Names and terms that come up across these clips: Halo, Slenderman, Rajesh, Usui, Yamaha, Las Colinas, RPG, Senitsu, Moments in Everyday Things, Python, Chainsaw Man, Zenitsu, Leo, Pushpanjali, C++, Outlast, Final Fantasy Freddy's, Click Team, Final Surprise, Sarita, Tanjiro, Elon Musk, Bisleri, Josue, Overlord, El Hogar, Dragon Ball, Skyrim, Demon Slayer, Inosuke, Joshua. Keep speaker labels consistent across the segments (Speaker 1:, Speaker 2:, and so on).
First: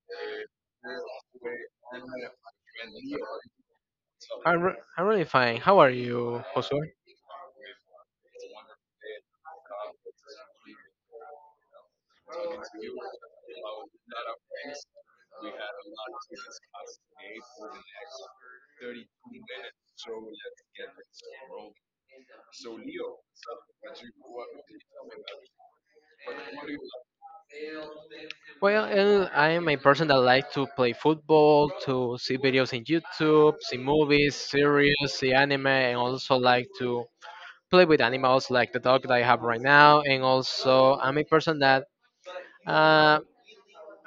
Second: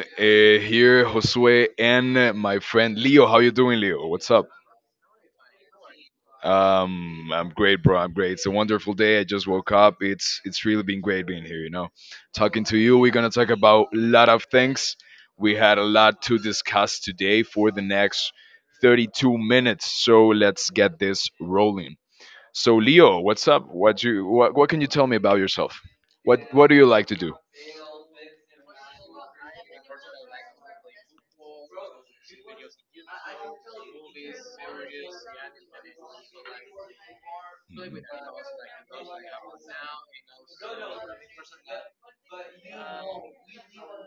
Speaker 1: Here, Josue and my friend Leo. How you doing, Leo? What's up?
Speaker 2: I'm really fine. How are you, Joshua?
Speaker 1: I'm great, bro. I'm great. It's a wonderful day. I just woke up. It's really been great being here. Talking to you. We're gonna talk about a lot of things. We had a lot to discuss today for the next 32 minutes. So let's get this rolling. So, Leo, what's up? What can you tell me about yourself? What do you like to do?
Speaker 2: Well, I'm a person that likes to play football, to see videos in YouTube, see movies, series, see anime, and also like to play with animals like the dog that I have right now. And also, I'm a person that uh,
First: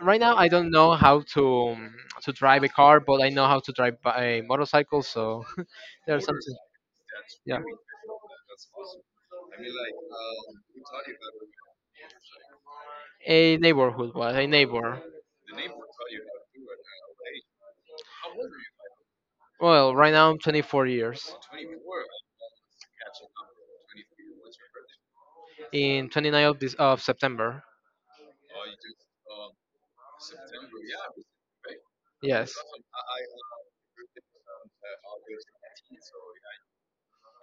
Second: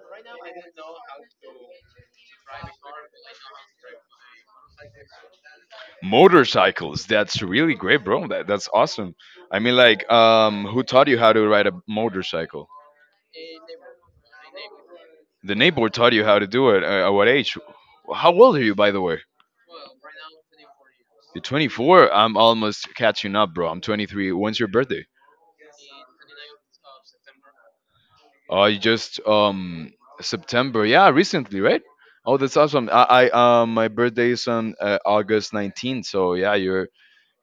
Speaker 2: right now I don't know how to drive a car, but I know how to drive a motorcycle. So there's a
Speaker 1: Motorcycles. That's
Speaker 2: yeah,
Speaker 1: really great, bro. That's awesome. I mean, like, who taught you how to ride a motorcycle?
Speaker 2: a neighborhood, well, a neighbor.
Speaker 1: The neighbor taught you how to do it. At what age? How old are you, by the way?
Speaker 2: Well, right now I'm 24 years.
Speaker 1: You're 24. I'm almost catching up, bro. I'm 23. When's your birthday?
Speaker 2: In 29th of this of September.
Speaker 1: Oh, you just September. Yeah, recently, right? Oh,
Speaker 2: Yes.
Speaker 1: that's awesome. I my birthday is on August 19th. So yeah, you're.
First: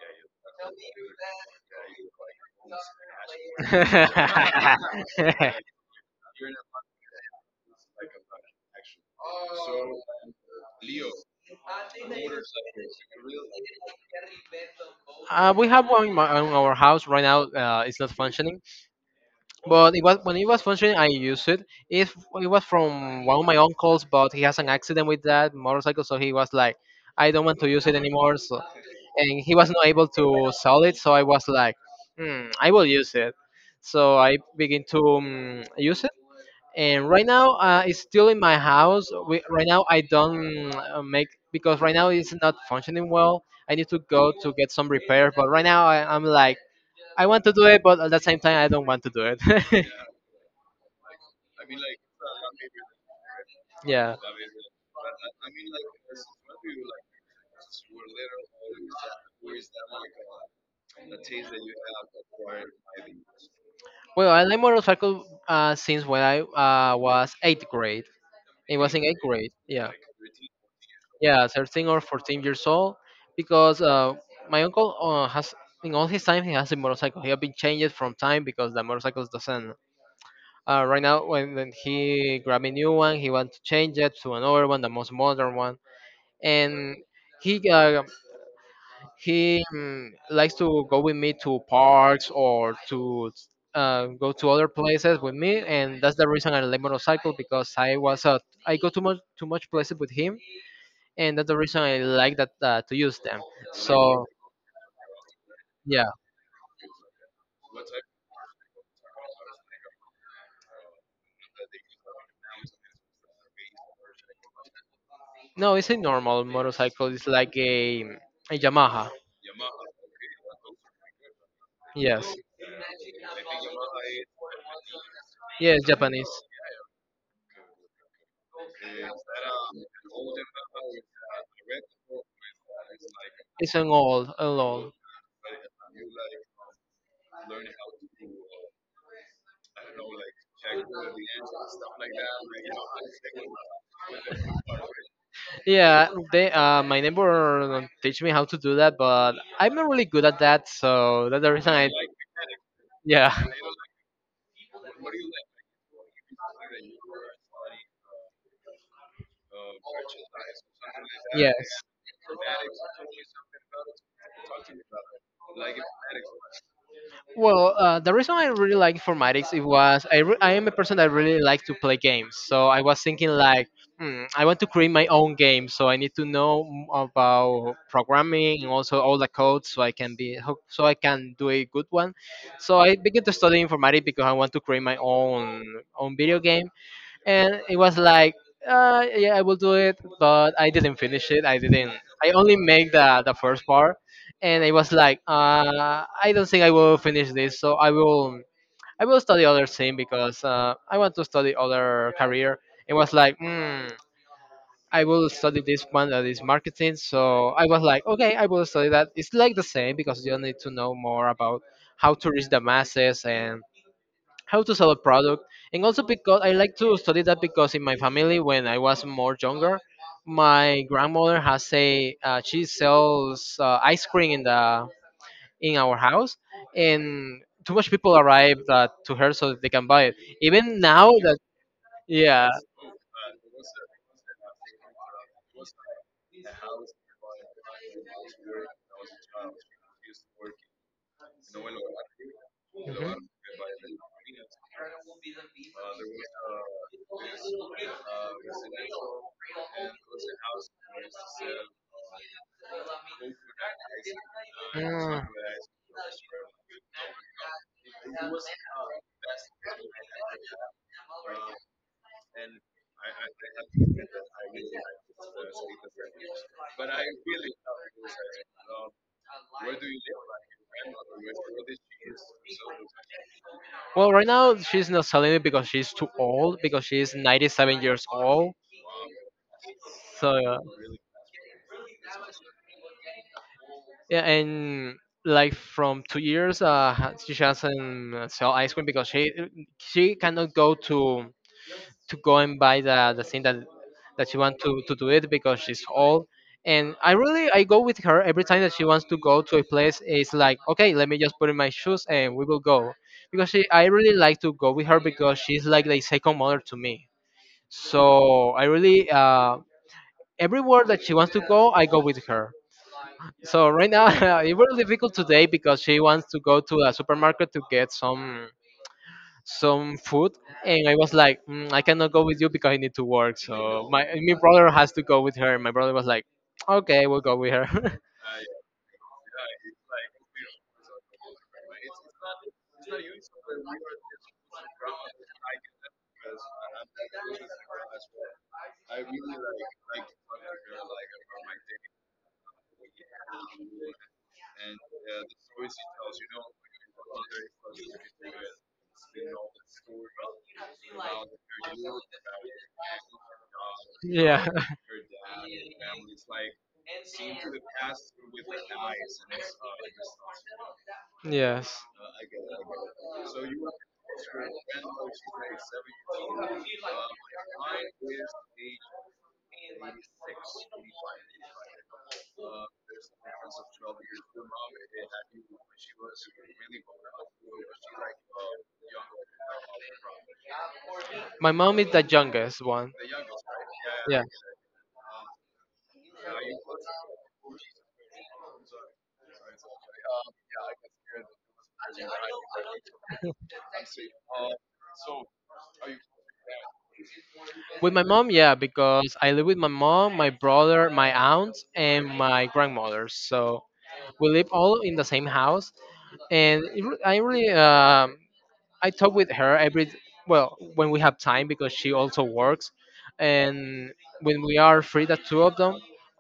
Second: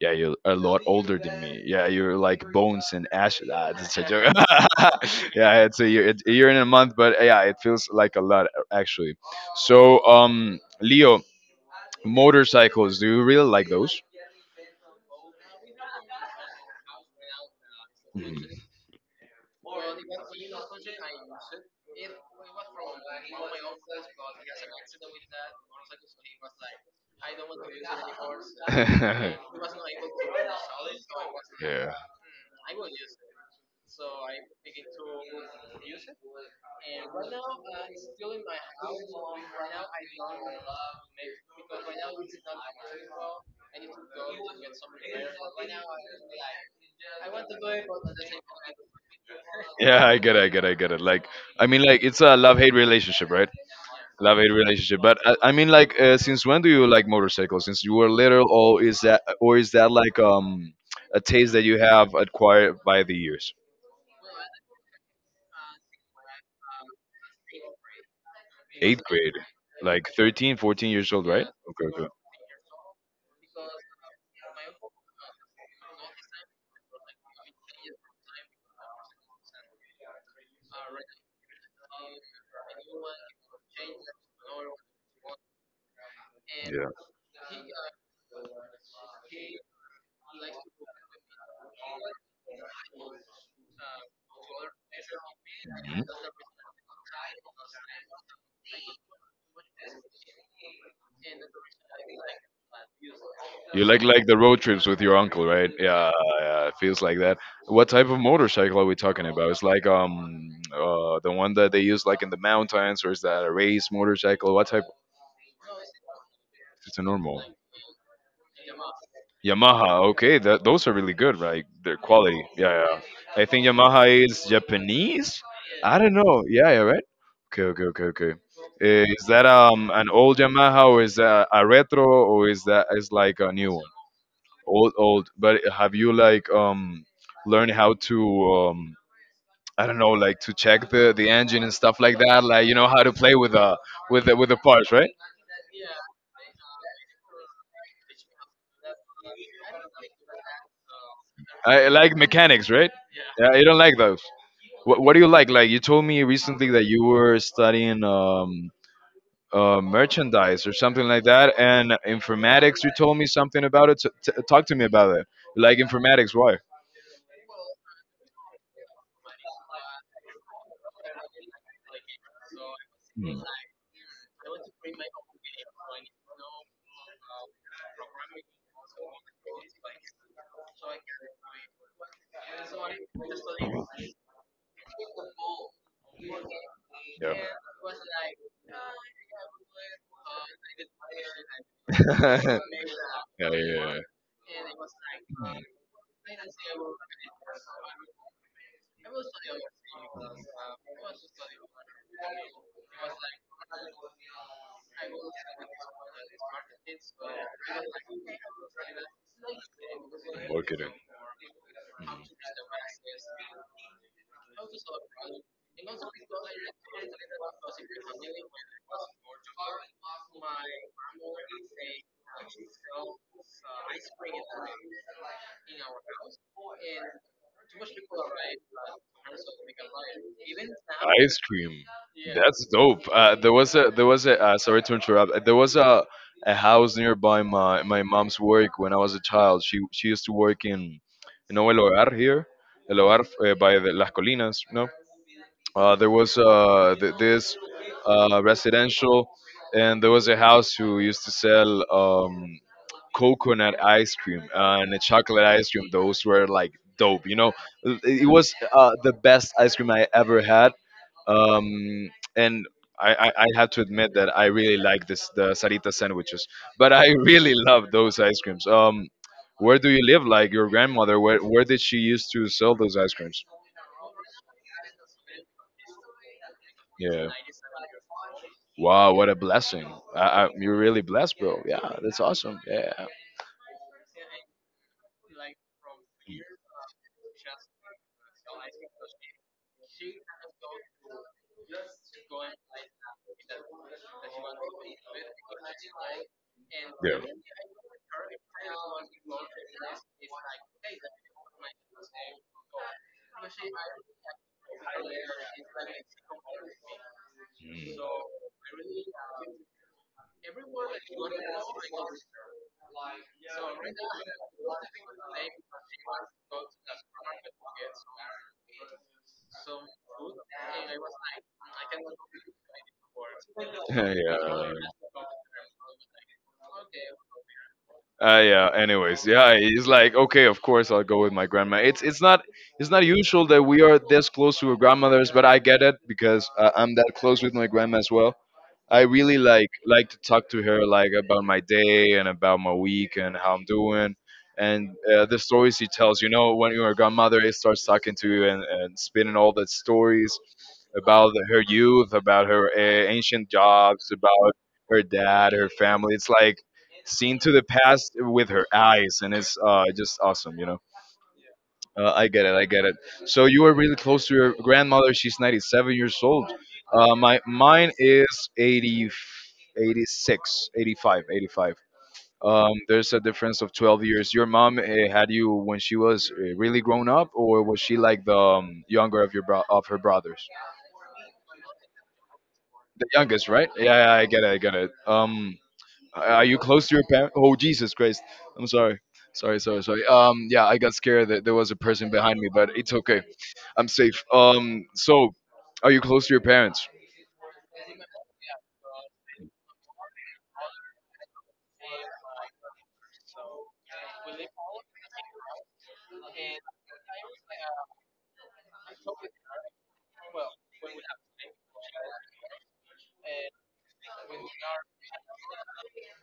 Speaker 1: Yeah, you're a lot older than me. Yeah, you're like bones and ashes. Ah, that's a joke.
Speaker 2: uh,
Speaker 1: Yeah, it's a year and a month, but yeah, it feels like a lot actually. So, Leo, motorcycles. Do you really like those?
Speaker 2: we have one in, my, in our house right now. It's not
Speaker 1: Mhm.
Speaker 2: functioning, but it was when it was functioning, I used it. It it was from one of my uncles, but he has an accident with that motorcycle, so he was like, "I don't want to use it anymore." So, and he was not able to sell it, so I was like, hmm, "I will use it." So I begin to use it, and right now it's still in my house. We, right now I don't make, because right now it's not functioning well. I need to go to get some repairs, but right now I'm like I want to do it, but
Speaker 1: Yeah.
Speaker 2: at the same time I don't want to do it.
Speaker 1: Yeah, I get it. I get it. I get it. Like, I mean, like it's a love hate relationship, right?
Speaker 2: Yeah.
Speaker 1: Love hate relationship. But I mean, like, since when do you like motorcycles? Since you were little, or is that like a taste that you have acquired by the years?
Speaker 2: Well, I like motorcycle since when I was eighth grade. It was
Speaker 1: Eighth
Speaker 2: in eighth
Speaker 1: grade,
Speaker 2: grade. Yeah.
Speaker 1: like 13, 14 years old, right?
Speaker 2: Yeah,
Speaker 1: Okay.
Speaker 2: 13 or
Speaker 1: Okay.
Speaker 2: 14 years old, because my uncle has in all his time he has a motorcycle. He has been changed from time because the motorcycles doesn't. Right now, when he grabbed a new one, he wants to change it to another one, the most modern one,
Speaker 1: Yeah.
Speaker 2: and he uh, he likes to go with me to parks or to go to other places with me, and that's the
Speaker 1: Mm-hmm.
Speaker 2: reason I like motorcycle because I was I go too much places with him, and that's the reason I like that to use them.
Speaker 1: You like
Speaker 2: So
Speaker 1: the road trips with your uncle, right? Yeah,
Speaker 2: yeah,
Speaker 1: yeah, it feels like that. What type of motorcycle are we talking about? It's like the one that they use like in the mountains, or is that a race motorcycle? What type?
Speaker 2: no, it's a normal
Speaker 1: It's a
Speaker 2: motorcycle. It's
Speaker 1: normal
Speaker 2: like a Yamaha.
Speaker 1: Yamaha. Okay, that those are really good, right? Their
Speaker 2: Yes,
Speaker 1: quality. Yeah, yeah. I think Yamaha is Japanese.
Speaker 2: yes,
Speaker 1: I don't
Speaker 2: Japanese.
Speaker 1: know. Yeah, yeah, right. Okay, okay, okay, okay. Eh, is that an old Yamaha or is that a retro or is that is like a new
Speaker 2: It's an
Speaker 1: one?
Speaker 2: old, an
Speaker 1: Old,
Speaker 2: old.
Speaker 1: old. But have you like learned how to I don't know, like to check the engine and stuff like that? Like, you know how to play with the parts, right?
Speaker 2: Yeah, they my neighbor teach me how to do that, but I'm not really good at that, so that's the reason I
Speaker 1: I
Speaker 2: like,
Speaker 1: like mechanics, right?
Speaker 2: yeah.
Speaker 1: Yeah, you don't like those. What do you like? Like, you told me recently that you were studying merchandise or something like that
Speaker 2: Yes.
Speaker 1: and informatics. You told me something about it, so talk to me about it. Like, informatics, why?
Speaker 2: Well, the reason I really like informatics it was I am a person that really like to play games. So I was thinking
Speaker 1: Hmm,
Speaker 2: like, hmm, I want to create my own game. So I need to know about programming and also all the code so I can so I can do a good one. So I began to study informatics because I want to create my own own video game.
Speaker 1: yeah.
Speaker 2: And it was like yeah, I will do it, but I didn't finish it, I didn't. I only
Speaker 1: Yeah,
Speaker 2: make the
Speaker 1: yeah,
Speaker 2: first part,
Speaker 1: yeah.
Speaker 2: and it was like I don't think I will finish this, so I will I will study other thing because I want to study other career. It was like I will study this one that is marketing. So I was like, okay, I will study that. It's like the same because you need to
Speaker 1: Marketing.
Speaker 2: know more about how
Speaker 1: Mhm.
Speaker 2: to reach the masses and how to sell a product. And also because I like to study that because in my family when I was more younger my grandmother has a she sells ice cream in the in our house, and too much people arrive to her so that they can buy it. Even now
Speaker 1: Ice
Speaker 2: that
Speaker 1: cream.
Speaker 2: yeah.
Speaker 1: That's dope. There was a sorry to interrupt. There was a house nearby my my mom's work when I was a child. She used to work in, you know, El Hogar here, El
Speaker 2: Mhm.
Speaker 1: Hogar by the Las Colinas, ¿no? There was this residential, and there was a house who used to sell coconut ice cream and a
Speaker 2: Mm.
Speaker 1: chocolate ice cream. Those were like dope, you know. It was the best ice cream I ever had, um, and I had to admit that I really like this the Sarita sandwiches. But I really love those ice creams. Where do you live? Like your grandmother, where did she used to sell those ice creams?
Speaker 2: Well, right now she's not selling it because she's too old, because she's
Speaker 1: Yeah.
Speaker 2: 97 years old.
Speaker 1: Wow, what a blessing.
Speaker 2: So,
Speaker 1: You're really blessed, bro. Yeah, that's awesome. Yeah.
Speaker 2: yeah, and like from 2 years, she doesn't sell ice cream because she cannot go to go and buy the thing that that she wants to do it because she's old. And I
Speaker 1: Yeah.
Speaker 2: really I go with her every time that she wants to go to a place. It's like okay, let me just put in my shoes and we will go because she, I really like to go with her because she's like the second mother to me. So I really everywhere that she wants to go, I go with her. So right now it was difficult today because she wants to go to a supermarket to get some food, and I was like, mm, I cannot go with you because I need to work. So my
Speaker 1: Mm.
Speaker 2: my
Speaker 1: Yeah.
Speaker 2: brother has to go with her. My brother was like, okay, we'll go with her.
Speaker 1: Yeah. Anyways, yeah, he's like, okay, of course I'll go with my grandma. It's not it's not usual that we are this close to our grandmothers, but I get it because I'm that close with my grandma as well. I really like to talk to her like about my day and about my week and how I'm doing and the stories she tells. You know, when your grandmother starts talking to you and spinning all the stories about her youth, about her ancient jobs,
Speaker 2: Yeah,
Speaker 1: about her dad, her family. It's like seen to the past with her eyes, and it's just awesome. You know.
Speaker 2: yes.
Speaker 1: I get it. I get it. So you are really close to your grandmother. She's 97 years old. My mine is 80, 86, 85, 85. There's a difference of 12 years. Your mom had you when she was really grown up, or was she like the younger of your of her brothers?
Speaker 2: My mom is the youngest one.
Speaker 1: The youngest, right? Yeah, yeah,
Speaker 2: Yeah.
Speaker 1: I get it. I get it. Are you close to your parents? Oh, Jesus Christ. I'm sorry. Sorry, sorry, sorry. Yeah, I got scared that there was a person behind me, but it's okay. I'm safe. So, are you close to your parents?
Speaker 2: With my mom, yeah, because I live with my mom, my brother, my aunt, and my grandmother. So we live all in the same house, and I really I talk with her every well when we have time because she also works. And when we are free the two of them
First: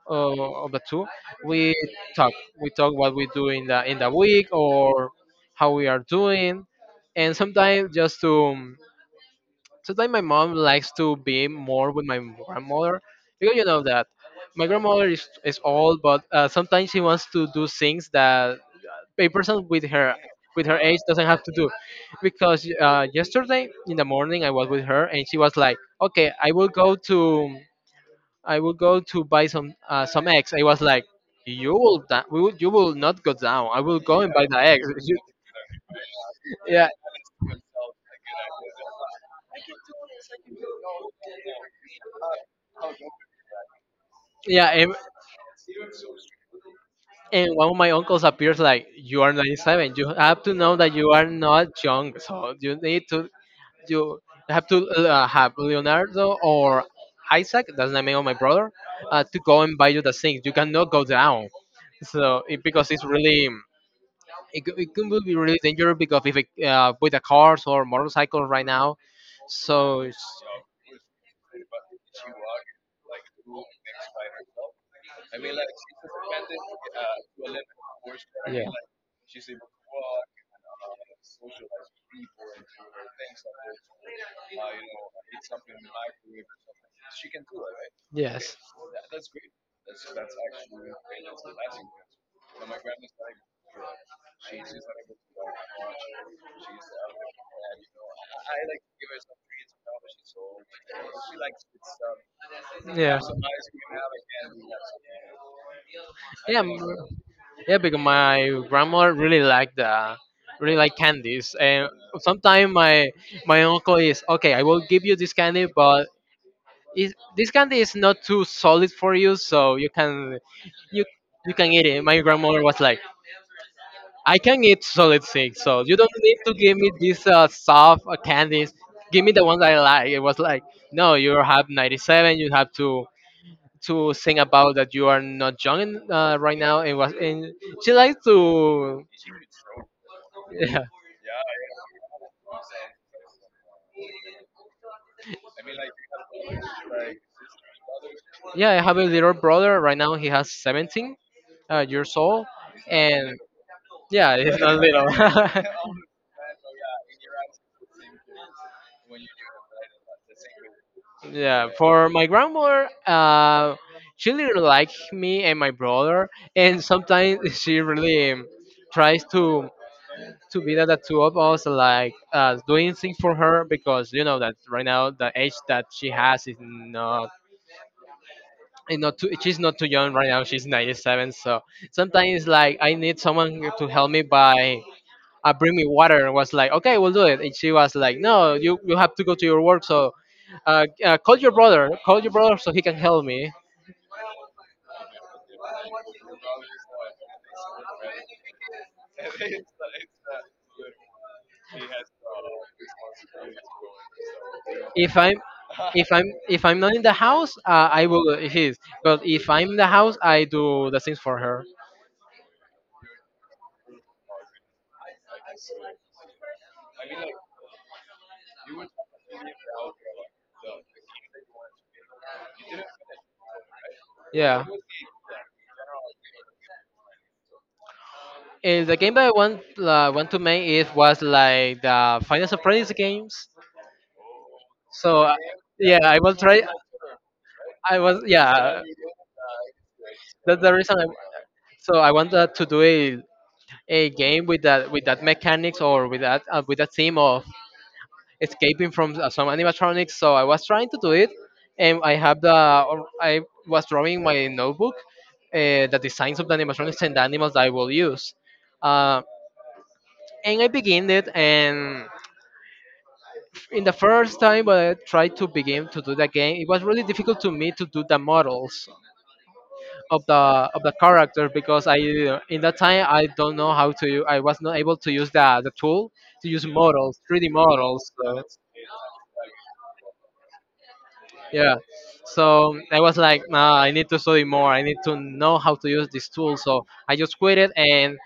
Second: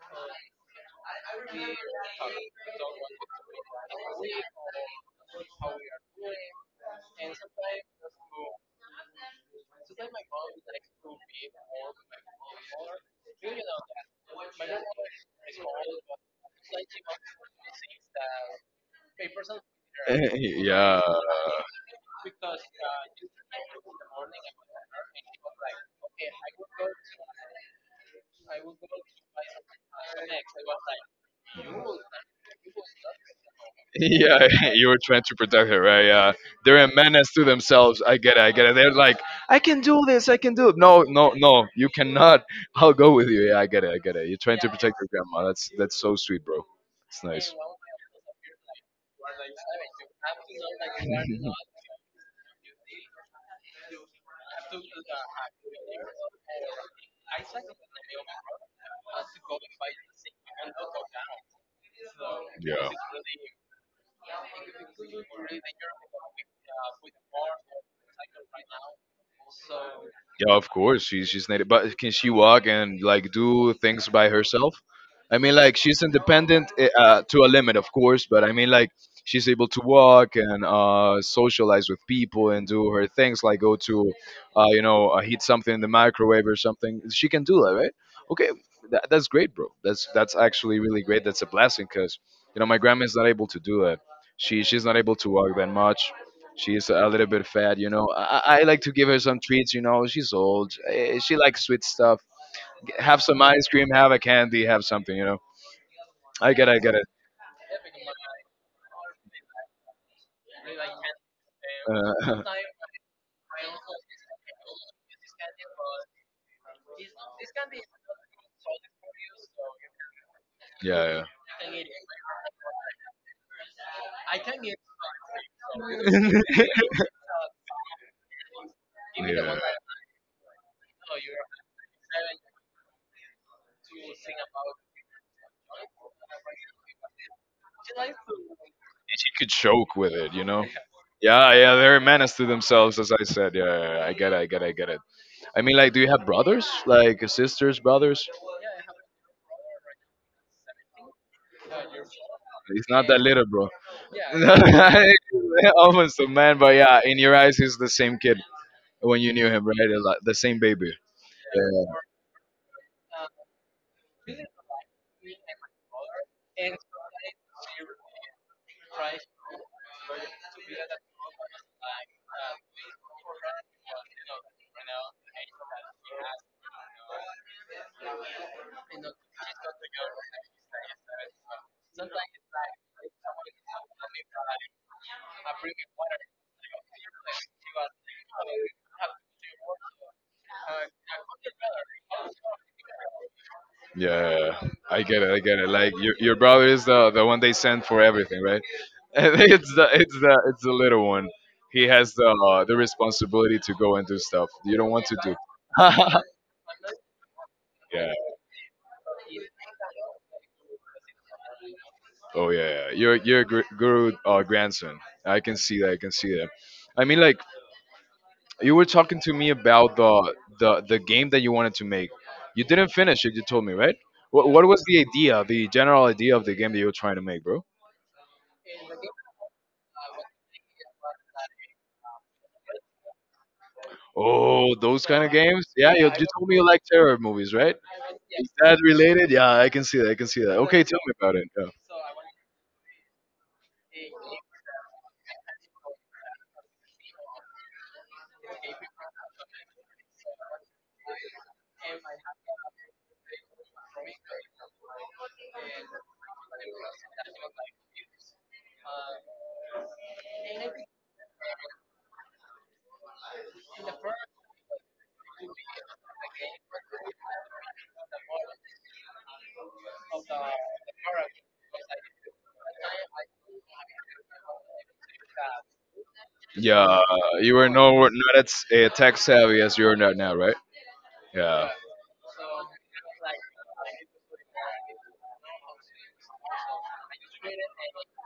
Speaker 2: of the two we talk we talk what we do in the week or how we are doing. And sometimes just to sometimes my mom likes to be more with my grandmother because you know that my grandmother is old, but sometimes she wants to do things that a person with her age
Speaker 1: Yeah.
Speaker 2: doesn't have to do. Because yesterday in the morning I was with her and she was like okay I will go to I will go to buy some eggs. I was like we will you will not go down I will go and buy
Speaker 1: Yeah,
Speaker 2: the eggs.
Speaker 1: you were
Speaker 2: You-
Speaker 1: trying to protect her, right? Yeah, they're
Speaker 2: yeah.
Speaker 1: a menace to themselves. I get it. I get it. They're like, I can do this. I can do it. No, no, no. You cannot. I'll go with you. Yeah, I get it. I get it. You're trying to
Speaker 2: Yeah,
Speaker 1: protect your grandma. That's so sweet, bro. It's
Speaker 2: and
Speaker 1: nice.
Speaker 2: one of my uncles appears like you are 97, you have to know that you are not young, so you need to you have to have Leonardo or Isaac, that's the name of my brother, to go and buy you the things. You cannot go down. So it,
Speaker 1: Yeah.
Speaker 2: because it's really it, it can will be really dangerous because if it, with the cars or motorcycles right now, so it's,
Speaker 1: Yeah, of course she's native, but can she walk and like do things by herself? I mean, like she's independent, eh, to a limit, of course, but I
Speaker 2: yeah,
Speaker 1: mean, like she's able to walk and socialize with people and do her things, like go to, you know, heat something in the microwave or something. She can do that, right? Okay,
Speaker 2: yes,
Speaker 1: that's great, bro. That's actually really great. That's a blessing, cause you know my grandma's not able to do that. She's not able to walk that much. She's a little bit fat, you know. I like to give her some treats, you know. She's old. Eh, she likes sweet stuff.
Speaker 2: yeah.
Speaker 1: Have some ice cream, have a candy, have something, you know. I
Speaker 2: Yeah,
Speaker 1: get it, I get it.
Speaker 2: m- Yeah, because my grandma really liked the really like candies, and
Speaker 1: Uh,
Speaker 2: sometimes my uncle is okay. I will give you this candy, but is, this candy is not too solid for you, so you can
Speaker 1: yeah,
Speaker 2: you
Speaker 1: yeah.
Speaker 2: you can eat it. My grandmother was like, I can eat solid things, so you don't need to give me these soft candies. Give me the ones I
Speaker 1: Yeah.
Speaker 2: like. It was like, no, you have 97. You have to think about that you are not young right now. It was and she likes to
Speaker 1: She could choke with it, you know.
Speaker 2: yeah
Speaker 1: Yeah, yeah, they're a menace to themselves, as I said. Yeah, yeah, yeah, I get it, I get it, I get it. I mean, like, do you have brothers? Like, sisters, brothers?
Speaker 2: yeah. I have a little brother right now he has 17 years old,
Speaker 1: He's not that
Speaker 2: and
Speaker 1: little, bro.
Speaker 2: yeah, it's not little.
Speaker 1: Yeah, almost a man, but yeah, in your eyes, he's the same kid when you knew him, right? It's like, the same baby. Yeah,
Speaker 2: Yeah, for my grandmother she really likes me and my brother, and sometimes she really tries to be that the two of us like doing things for her because you know that right now the age that she has is not too, she's not too young right now, she's 97. So sometimes like I need someone to help me by bring me water and was like, okay, we'll do it. And she was like, no, you have to go to your work. So call your brother so he can help me.
Speaker 1: yeah. I get it. I get it. Like your brother is the one they send for everything, right? And it's the it's the little one. He has the responsibility to go and do stuff you don't want
Speaker 2: If
Speaker 1: to
Speaker 2: I'm
Speaker 1: do.
Speaker 2: if I'm not in the house, I
Speaker 1: Yeah.
Speaker 2: will if he's. But if I'm in the house, I do the things for her.
Speaker 1: Oh yeah. Yeah. Your are guru grandson. I can see that. I can see that. I mean, like, you were talking to me about the game that you wanted to make. You didn't finish it. You told me, right?
Speaker 2: Yeah,
Speaker 1: What was the idea, the general idea of the game that you were trying to make, bro?
Speaker 2: and the game that I want to make it was like the Final Surprise games.
Speaker 1: Oh, those
Speaker 2: So
Speaker 1: kind of games. Yeah,
Speaker 2: yeah,
Speaker 1: you
Speaker 2: I will
Speaker 1: told me
Speaker 2: try.
Speaker 1: you like terror movies, right?
Speaker 2: I was
Speaker 1: Is that
Speaker 2: yeah.
Speaker 1: related? Yeah, I can see that. I can see that.
Speaker 2: That's the
Speaker 1: Okay,
Speaker 2: reason.
Speaker 1: tell
Speaker 2: I,
Speaker 1: me about it.
Speaker 2: so I wanted to do a game with that mechanics or with that theme of escaping from some animatronics. So I was trying to do it, and I have the or I was drawing my notebook the designs of the animatronics and the animals that I will use. Uh, and I began it, and in the first time when I tried to begin to do the game, it was really difficult to me to do the models of the of the character because I in that time I
Speaker 1: Yeah.
Speaker 2: don't know how to I was not able to use the tool to use
Speaker 1: Yeah,
Speaker 2: models, 3D
Speaker 1: you were no
Speaker 2: models.
Speaker 1: not as tech savvy as you are not now, right? Yeah.
Speaker 2: Yeah. So I was like, nah, I need to study more. I need to know how to use this tool, so I just quit it, and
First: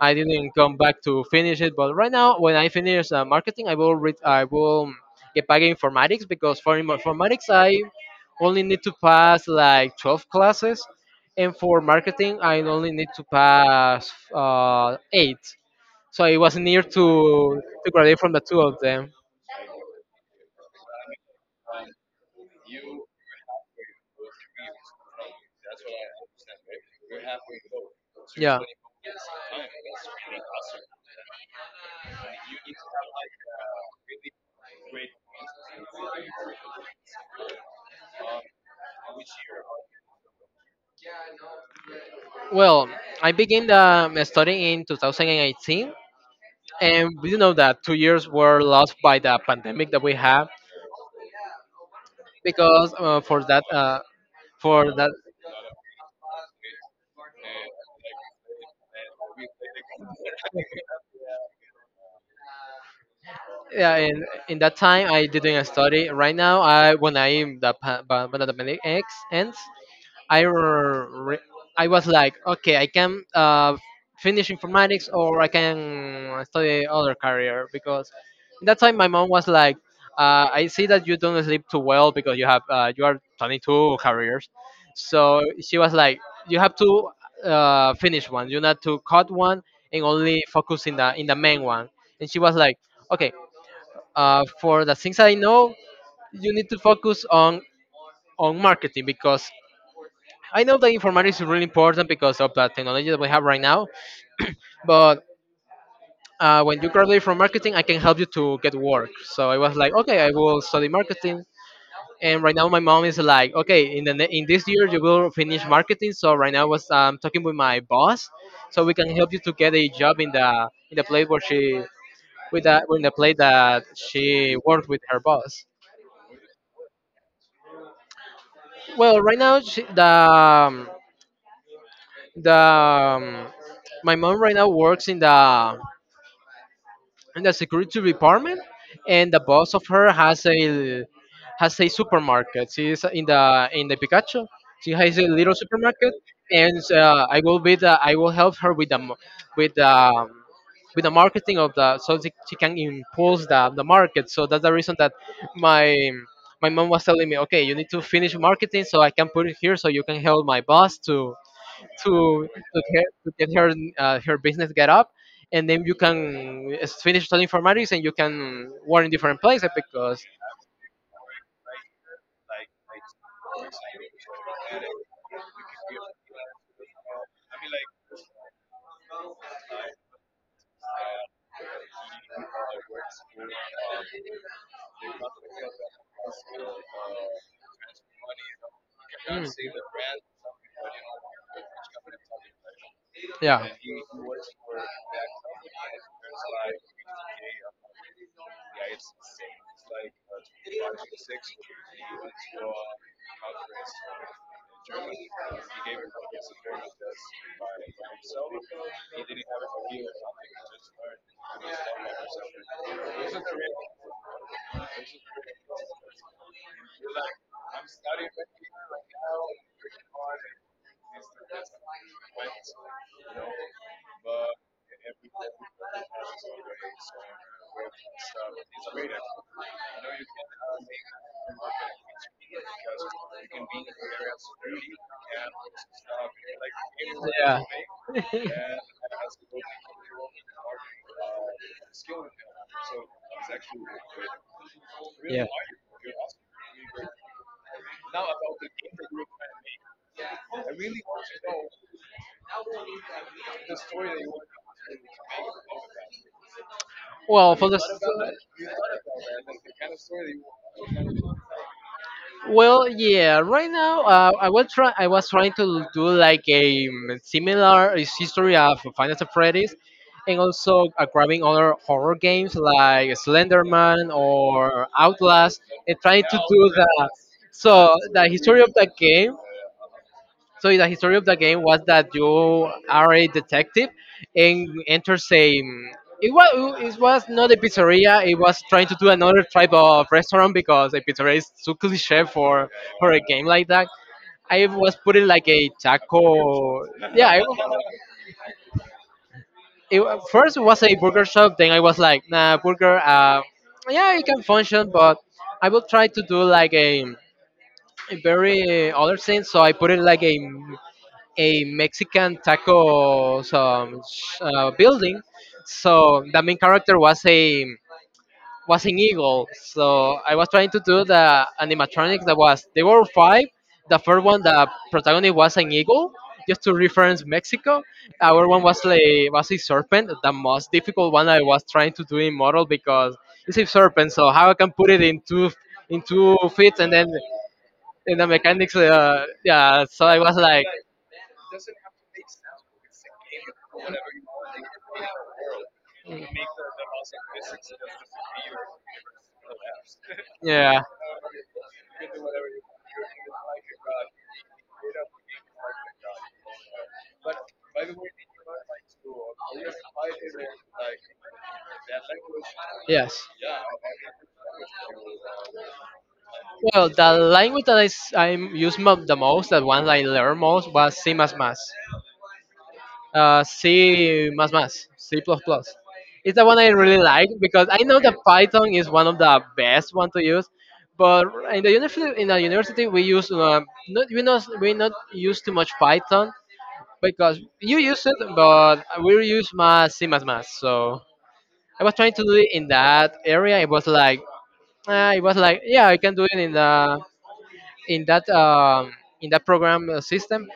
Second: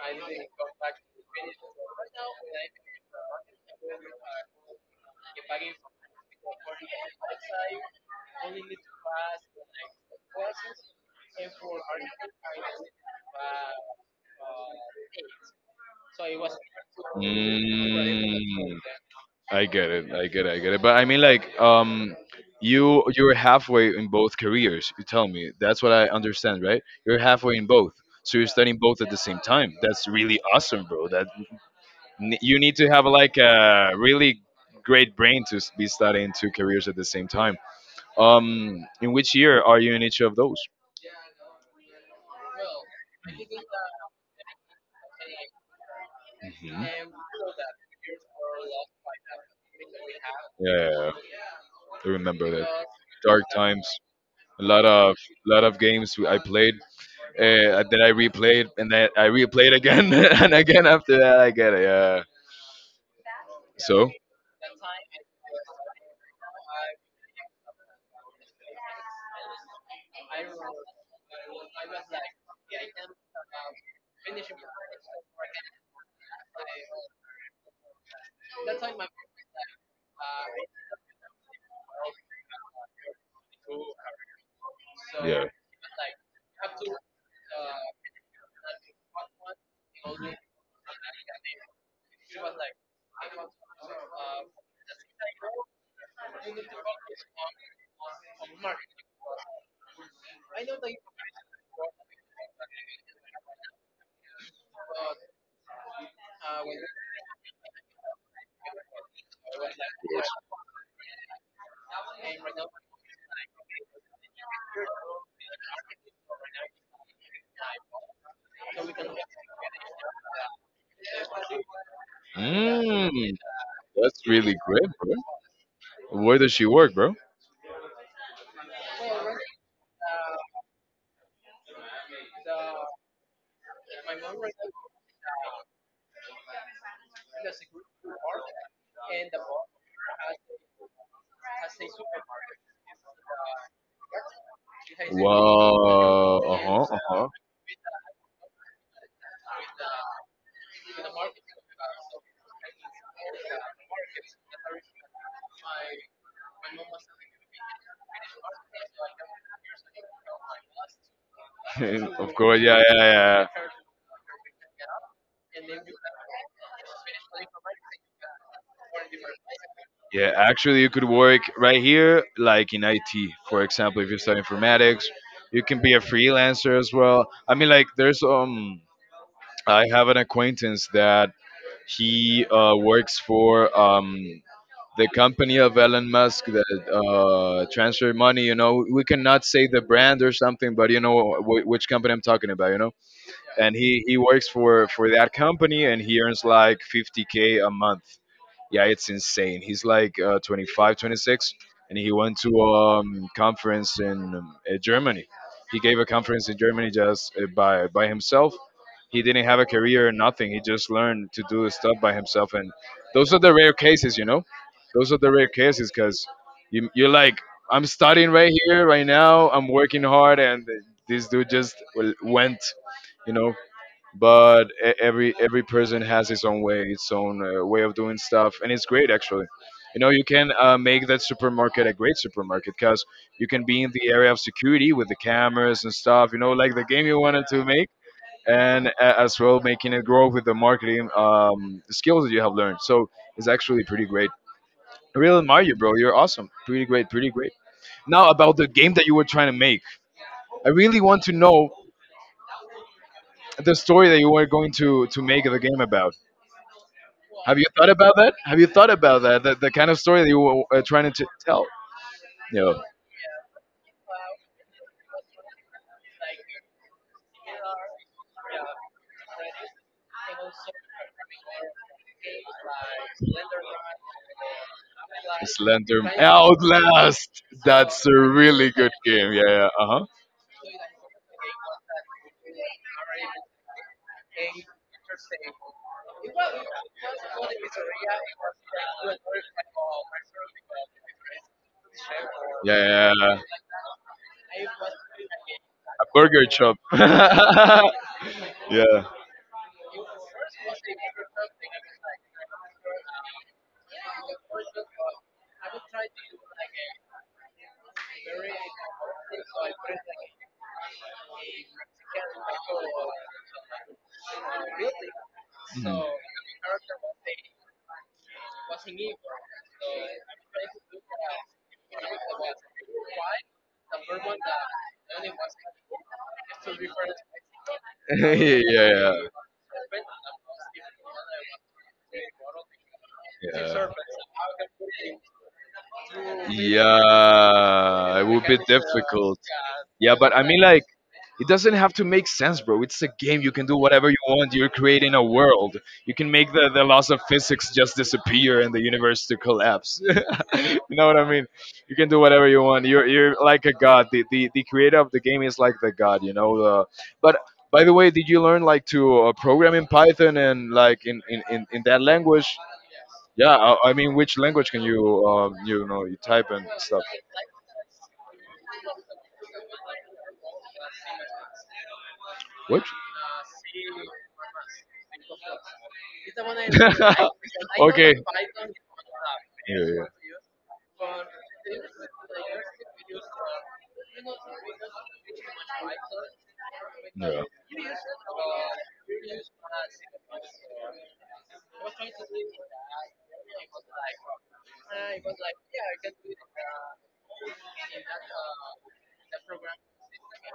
Speaker 2: I didn't come back to finish it. But right now, when I finish marketing, I will read, I will get back in informatics. Because for informatics, I only need to pass like 12 classes, and for marketing I only need to pass 8. So it was near to graduate from the
Speaker 1: Mm,
Speaker 2: two of them.
Speaker 1: I get it. I get it. I get it. But I mean, like, you you're halfway in both careers. You tell me. That's what I understand, right? You're halfway in both. So you're
Speaker 2: Yeah.
Speaker 1: studying both at the same time. That's really awesome, bro. That you need to have like a really great brain to be studying two careers at the same time. In which year are you in each of those?
Speaker 2: Well, I began studying in 2018, and
Speaker 1: Hmm.
Speaker 2: you know that 2 years were lost by the pandemic that we have?
Speaker 1: Yeah, I remember that.
Speaker 2: Because
Speaker 1: Dark times. A
Speaker 2: for that
Speaker 1: lot of games I played that I replayed and that I replayed again and again after that. I get it. Yeah.
Speaker 2: Yeah,
Speaker 1: So
Speaker 2: in that time I didn't study. Right now, I when I the pa- pa- when the pandemic ends, I r- re- I was like, okay, I can finish informatics, or I can study other career. Because in that time my mom was like, I see that you don't sleep too well because you have you are 22 careers, so
Speaker 1: yeah.
Speaker 2: she was like, you have to finish one, you not to cut one, and only focus in the main one. And she was like, okay, for the things I know, you need to focus on marketing. Because I know that informatics is really important because of the technology that we have right now, but when you graduate from marketing, I can help you to get work. So I was like, okay, I will study marketing. And right now, my mom is like, okay, in this year you will finish marketing. So right now, I was talking with my boss, so we can help you to get a job in the place where she with the in the
Speaker 1: Mm,
Speaker 2: place that
Speaker 1: that's really
Speaker 2: she
Speaker 1: great,
Speaker 2: worked with her
Speaker 1: bro.
Speaker 2: boss.
Speaker 1: Where does she work, bro?
Speaker 2: Well, right now, she, the my mom right now works in the security department, and the boss of her has a supermarket. She is in the Pikachu. She has a little supermarket,
Speaker 1: Wow. Uh
Speaker 2: and
Speaker 1: huh. Uh
Speaker 2: I will help her with with the um, with the marketing of the... so she can impulse the market. So that's the reason that my my mom was telling me, okay, you need to finish marketing, so I can put it here, so you can help my boss
Speaker 1: huh. Of course.
Speaker 2: to
Speaker 1: Yeah. Yeah.
Speaker 2: to
Speaker 1: Yeah.
Speaker 2: get her her business get up. And then you can finish studying informatics, and you can work in different places. Because...
Speaker 1: Yeah, actually, you could work right here, like in IT, for example, if you study informatics, you can be a freelancer as well. I mean, like, there's, I have an acquaintance that he works for the company of Elon Musk that transfer money. You know, we
Speaker 2: Mm.
Speaker 1: cannot say the brand or something, but you know which company I'm talking about. You know,
Speaker 2: Yeah.
Speaker 1: and he works for that company, and he earns like 50k a month. Yeah, it's insane. He's like 25, 26, and he went to a conference in Germany. He gave a conference in Germany just by himself. He didn't have a career or nothing. He just learned to do stuff by himself, and those are the rare cases, you know. Those are the rare cases because you're like, I'm studying right here, right now. I'm working hard, and this dude just went, you know but every person has his own way, its own way of doing stuff, and it's great, actually. You know, you can make that supermarket a great supermarket, because you can be in the area of security, with the cameras and stuff, you know, like the game you wanted to make, and as well making it grow with the marketing skills that you have learned. So it's actually pretty great. I really admire you, bro. You're awesome. Pretty great, pretty great. Now, about the game that you were trying to make, I really want to know the story that you were going to make the game about.
Speaker 2: Well,
Speaker 1: Have you
Speaker 2: for the
Speaker 1: thought about that?
Speaker 2: s-
Speaker 1: Have you thought about that? The kind of story that you were trying to tell? Yeah.
Speaker 2: well, yeah. Right now, I was trying to do like a similar history of Final Fantasy Freddy's, and also grabbing other horror games like Slenderman or Outlast, and
Speaker 1: Slender,
Speaker 2: trying to do the...
Speaker 1: Outlast.
Speaker 2: so
Speaker 1: That's a
Speaker 2: the history of
Speaker 1: really
Speaker 2: the
Speaker 1: good game.
Speaker 2: game
Speaker 1: Yeah, yeah. Uh huh.
Speaker 2: So the history of the game was that you are a detective and enters a. It was not a pizzeria. It was trying to do another type of restaurant because a pizzeria is too cliche
Speaker 1: Yeah,
Speaker 2: for
Speaker 1: yeah,
Speaker 2: a
Speaker 1: yeah.
Speaker 2: game like that. I was putting like a
Speaker 1: A burger shop.
Speaker 2: taco. Yeah.
Speaker 1: Yeah.
Speaker 2: First it was a burger shop. Then I was like, nah, burger. Yeah, it can function, but I will try to do like a very other thing. So I put it like a Mexican tacos building.
Speaker 1: Mm.
Speaker 2: So the main character was an eagle. So I was trying to do the animatronics that was they were five. The first one, the protagonist was an eagle, just to reference Mexico. Our
Speaker 1: Yeah,
Speaker 2: one
Speaker 1: yeah.
Speaker 2: was a serpent, the most difficult one I was trying to do in model, because it's a serpent. So how I can put it in two in 2 feet, and then in
Speaker 1: Yeah.
Speaker 2: the mechanics, yeah. So
Speaker 1: Yeah,
Speaker 2: I
Speaker 1: but
Speaker 2: was
Speaker 1: I mean,
Speaker 2: like,
Speaker 1: like, it doesn't have to make sense, bro. It's a game. You can do whatever you want. You're creating a world. You can make the laws of physics just disappear and the universe to collapse.
Speaker 2: yeah,
Speaker 1: You know what I mean? You can do whatever you want. You're like a god. The creator of the game is like the god. You know. But by the way, did you learn like to program in Python and like in that language?
Speaker 2: yes.
Speaker 1: Yeah, I mean, which language can you, you know, you type and
Speaker 2: Well,
Speaker 1: stuff?
Speaker 2: the language that I use the most, that one I learned most, was C++.
Speaker 1: Which?
Speaker 2: C++. It's the one I really like because I know
Speaker 1: Okay.
Speaker 2: that Python is one of the
Speaker 1: Yeah,
Speaker 2: best
Speaker 1: yeah.
Speaker 2: one to use, but in the university we use not, we not use too much Python, because
Speaker 1: Yeah.
Speaker 2: you use it. But we use my C++. So I was trying to do it in that area. It was like, yeah, I can do it in the in that um, in that program system.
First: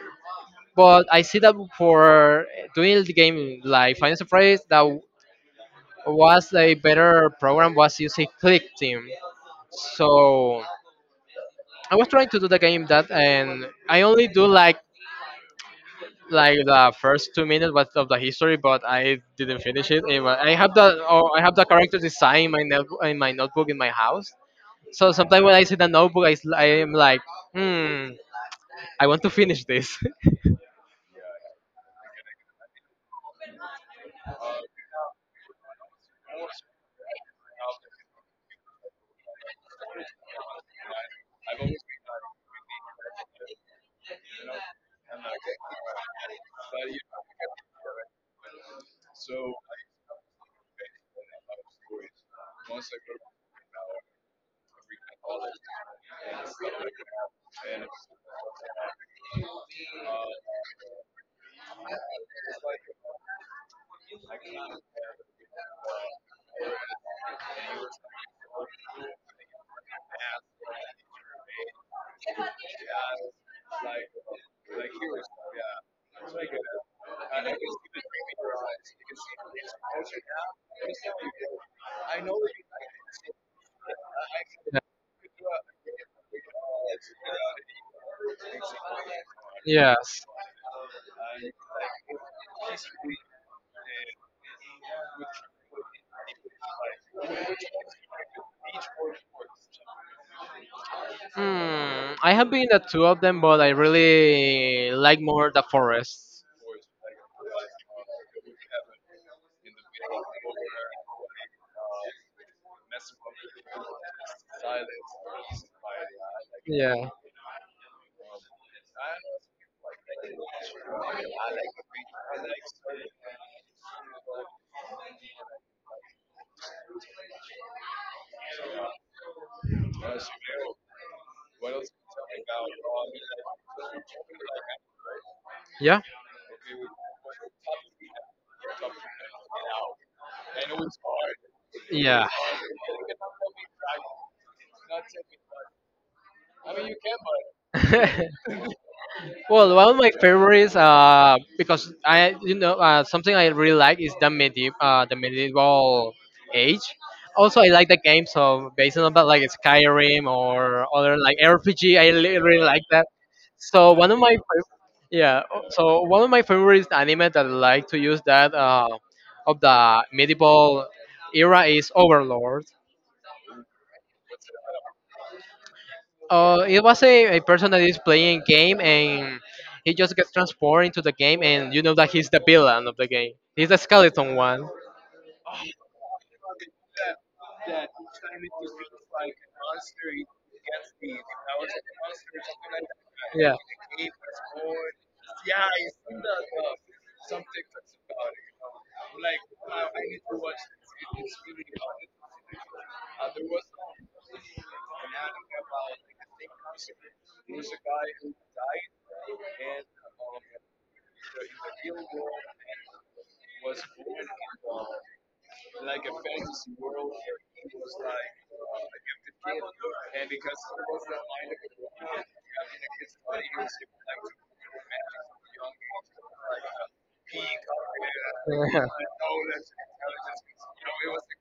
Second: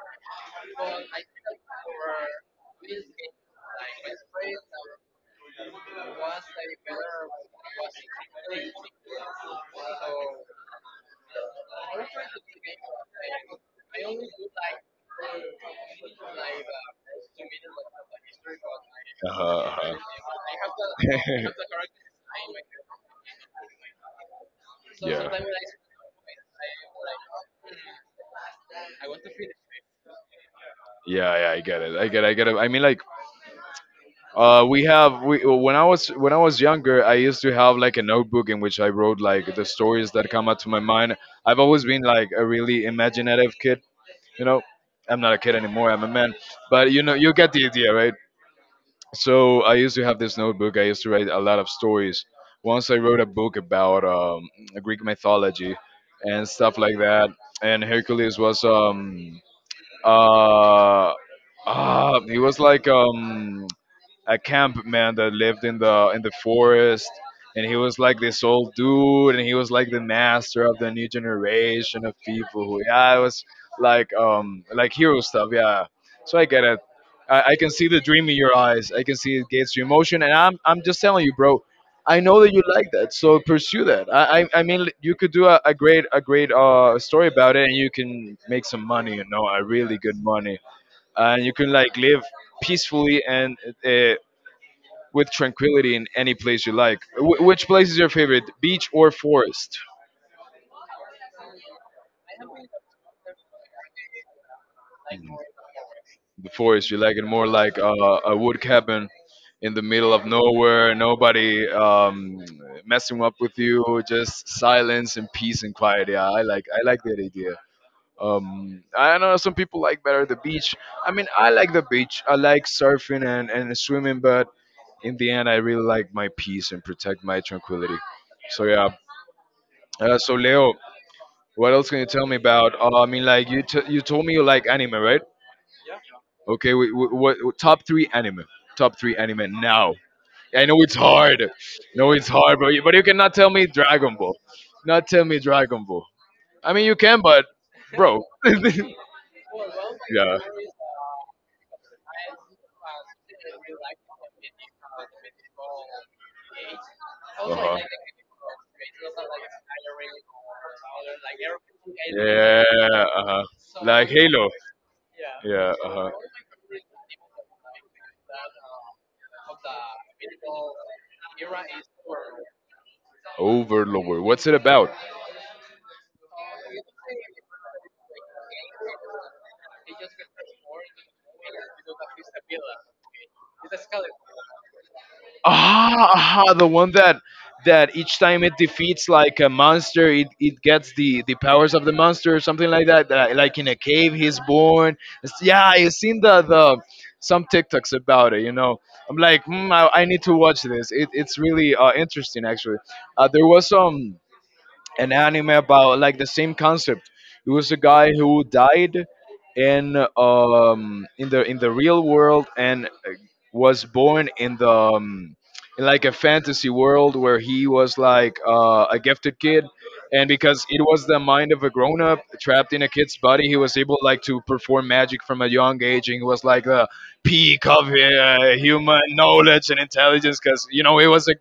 Speaker 2: But I see that for doing the game like Final Surprise, that was a better program was using Click Team. So I was trying to do and I only do like the first 2 minutes was of the history, but I
Speaker 1: Uh-huh,
Speaker 2: didn't finish
Speaker 1: uh-huh.
Speaker 2: it. I have the character design in my notebook in my house. So
Speaker 1: Yeah.
Speaker 2: sometimes when I see the notebook, I am like, hmm, I want to finish this.
Speaker 1: Yeah, yeah, I get it. I get it. I mean, like, we have we when I was younger, I used to have like a notebook in which I wrote like the stories that come up to my mind. I've always been like a really imaginative kid. You know, I'm not a kid anymore. I'm a man, but you know, you get the idea, right? So I used to have this notebook. I used to write a lot of stories. Once I wrote a book about Greek mythology and stuff like that. And Hercules was uh, he was like a camp man that lived in the forest, and he was like this old dude, and he was like the master of the new generation of people who, yeah, it was like hero stuff, yeah. So I get it. I can see the dream in your eyes. I can see it gets you emotion, and I'm just telling you, bro, I know that you like that, so pursue that. I mean, you could do a great, a great story about it, and you can make some money, you know, a
Speaker 2: Yeah.
Speaker 1: really
Speaker 2: Yes.
Speaker 1: good money, and you can like live peacefully and uh, with tranquility in any place you like. Which place is your favorite, beach or forest?
Speaker 2: Hmm. I have been at two of them, but I really like
Speaker 1: Mm.
Speaker 2: more the forest.
Speaker 1: The forest. You like it more like a wood cabin in the middle of nowhere, nobody messing up with you, just silence and peace and quiet. Yeah, I
Speaker 2: Yeah.
Speaker 1: like that idea. I know some people like better the beach. I mean, I like the beach. I like surfing and swimming, but in the end, I really like my peace and protect my tranquility. So yeah. So Leo, what else can you tell me about? I mean, like you you told me you like anime, right? Okay, what top 3 anime? Top three anime now. I know it's hard. No,
Speaker 2: Yeah.
Speaker 1: it's hard, bro. But you cannot tell me Dragon Ball. Not tell me Dragon Ball. I mean, you can, but
Speaker 2: Yeah.
Speaker 1: bro. Yeah.
Speaker 2: Well, one of my favorites, because I, you know, something I really like is the medieval age. Also, I
Speaker 1: Uh-huh.
Speaker 2: like the games of based on that, like Skyrim or other like RPG.
Speaker 1: Yeah.
Speaker 2: Really like that.
Speaker 1: Uh-huh.
Speaker 2: So
Speaker 1: Like
Speaker 2: one of my,
Speaker 1: Halo.
Speaker 2: fav- Yeah.
Speaker 1: Yeah.
Speaker 2: So
Speaker 1: Uh-huh.
Speaker 2: one of my favorite anime that I like to use that of the medieval era is Overlord.
Speaker 1: Overlord. What's it about?
Speaker 2: It was a person that is playing game, and he just gets transported into the game, and you know that he's the villain of the game. He's the skeleton one.
Speaker 1: Ah, aha, the one that that each time it defeats like a monster, it gets the powers of the monster or something like that. That,
Speaker 2: Yeah.
Speaker 1: like in a cave, he's born. It's, yeah, I've seen the some TikToks about it. You know, I'm like, mm, I need to watch this. It's really interesting, actually. There was some an anime about like the same concept. It was a guy who died in the real world, and was born in the in like a fantasy world, where he was like a gifted kid, and because it was the mind of a grown up trapped in a kid's body, he was able like to perform magic from a young age, and he was like the peak of human knowledge and intelligence, cuz you know, he was a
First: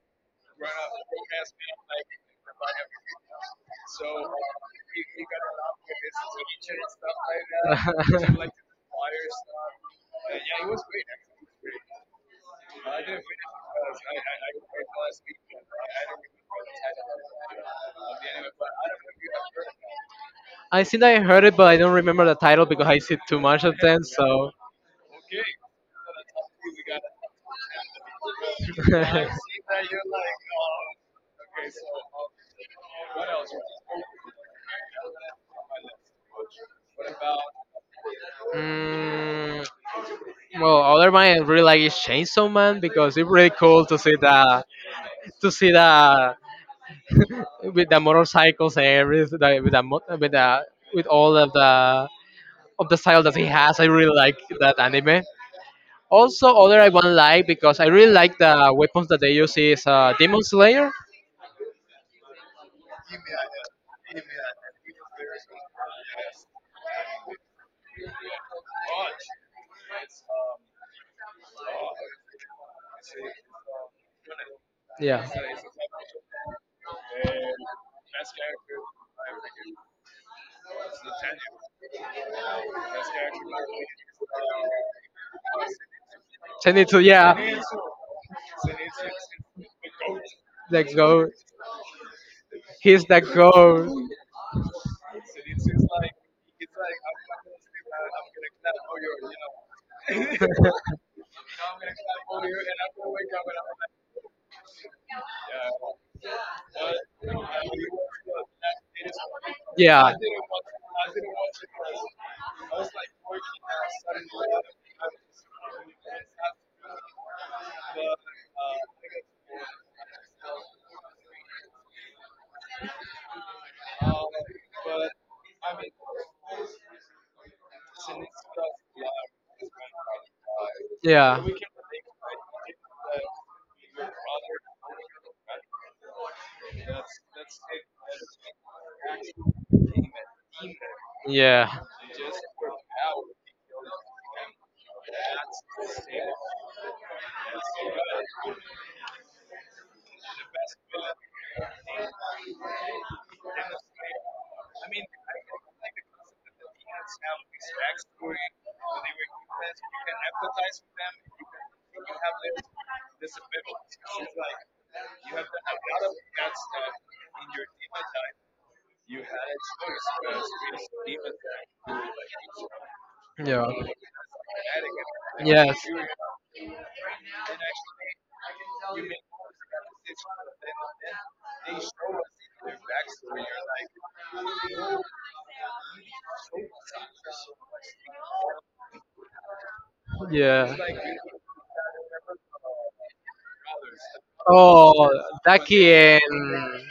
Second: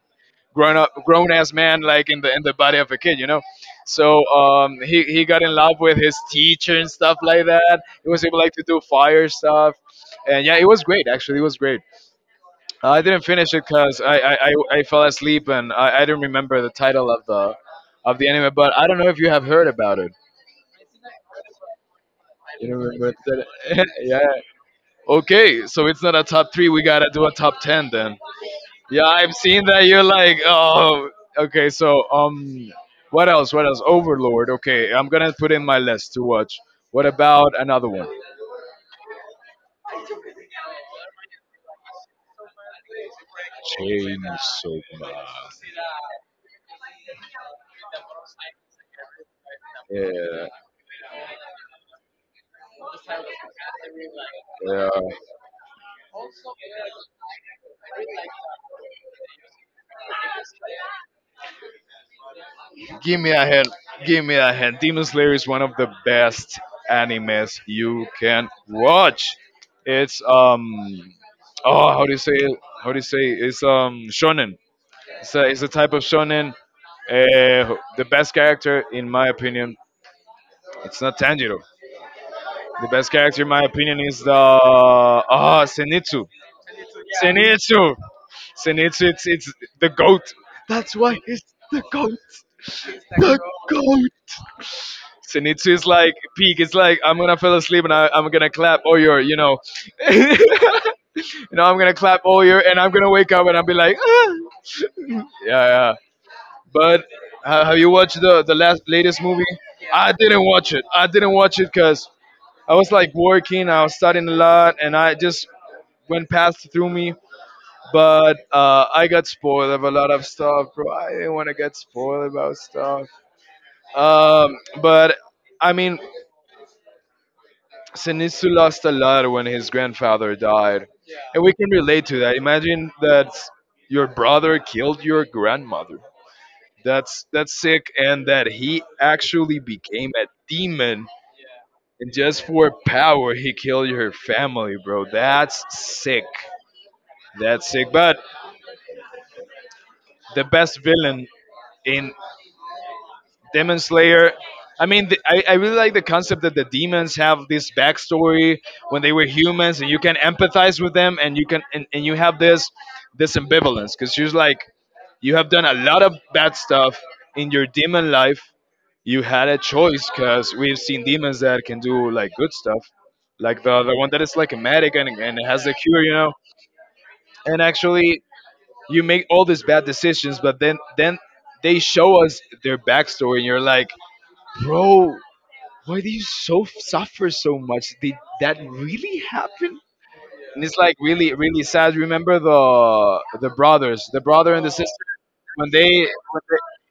Speaker 1: grown up, grown ass man, like in the body of a kid, you know. So he got in love with his teacher and stuff like that. He was able like to do fire stuff, and yeah, it was great, actually, it was great. I didn't finish it because I fell asleep, and I didn't remember the title of the anime. But I don't know if you have heard about it.
Speaker 2: I think I heard it, but I don't remember the title
Speaker 1: You don't
Speaker 2: because I
Speaker 1: remember
Speaker 2: see too much of
Speaker 1: that?
Speaker 2: them.
Speaker 1: Yeah.
Speaker 2: So,
Speaker 1: Okay, so it's not a top 3. We gotta do a top 10 then. Yeah, I've seen that. You're like, oh, okay. So what else? What else? Overlord. Okay, I'm gonna put in my list to watch. What about another one?
Speaker 2: mm, well, other one I really like is Chainsaw Man because it's really cool
Speaker 1: Chainsaw Man.
Speaker 2: to see the with the motorcycles and everything, like,
Speaker 1: Yeah,
Speaker 2: with all of the style that he has. I really like that
Speaker 1: yeah.
Speaker 2: anime. Also, other I one like because I really like the weapons that they use is Demon Slayer.
Speaker 1: Give me a hand. Give me a hand. Demon Slayer is one of the best animes you can watch. It's oh, how do you say it? How do you say it? It's shonen.
Speaker 2: Yeah.
Speaker 1: It's a type of shonen. The best character, in my opinion, it's not Tanjiro. The best character, in my opinion, is the ah Senitsu.
Speaker 2: Zenitsu, yeah.
Speaker 1: Senitsu. And it's the goat. That's
Speaker 2: Let's
Speaker 1: why
Speaker 2: go.
Speaker 1: it's the goat.
Speaker 2: He's the
Speaker 1: The
Speaker 2: goat.
Speaker 1: goat. Senitsu is like peak. It's like, I'm gonna fall asleep, and I'm gonna clap all your, you know, you know, I'm gonna clap all your, and I'm gonna wake up, and I'll be like, ah. Yeah, yeah. But have you watched the last latest movie?
Speaker 2: Yeah.
Speaker 1: I didn't watch it. I didn't watch it because I was like working. I was studying a lot, and I just went past through me. But I got spoiled of a lot of stuff, bro. I didn't want to get spoiled about stuff. But I mean, Sinitsu lost a lot when his grandfather died,
Speaker 2: Yeah.
Speaker 1: and we can relate to that. Imagine that your brother killed your grandmother. That's sick, and that he actually became a demon,
Speaker 2: Yeah.
Speaker 1: and just for power, he killed your family, bro. That's sick. That's sick. But the best villain in Demon Slayer. I mean, I really like the concept that the demons have this backstory when they were humans, and you can empathize with them, and and you have this this ambivalence, because she's like, you have done a lot of bad stuff in your demon life. You had a choice, because we've seen demons that can do like good stuff, like
Speaker 2: Yeah.
Speaker 1: the one that is like a medic, and has a
Speaker 2: Yes.
Speaker 1: cure, you know. And actually, you make all these bad decisions, but then they show us their backstory, and you're like, bro, why do you so suffer so much? Did that really happen? And
Speaker 2: Yeah.
Speaker 1: it's like really, really sad. Remember the brothers, the brother and the sister,
Speaker 2: Oh,
Speaker 1: when they
Speaker 2: Ducky
Speaker 1: when they,
Speaker 2: and...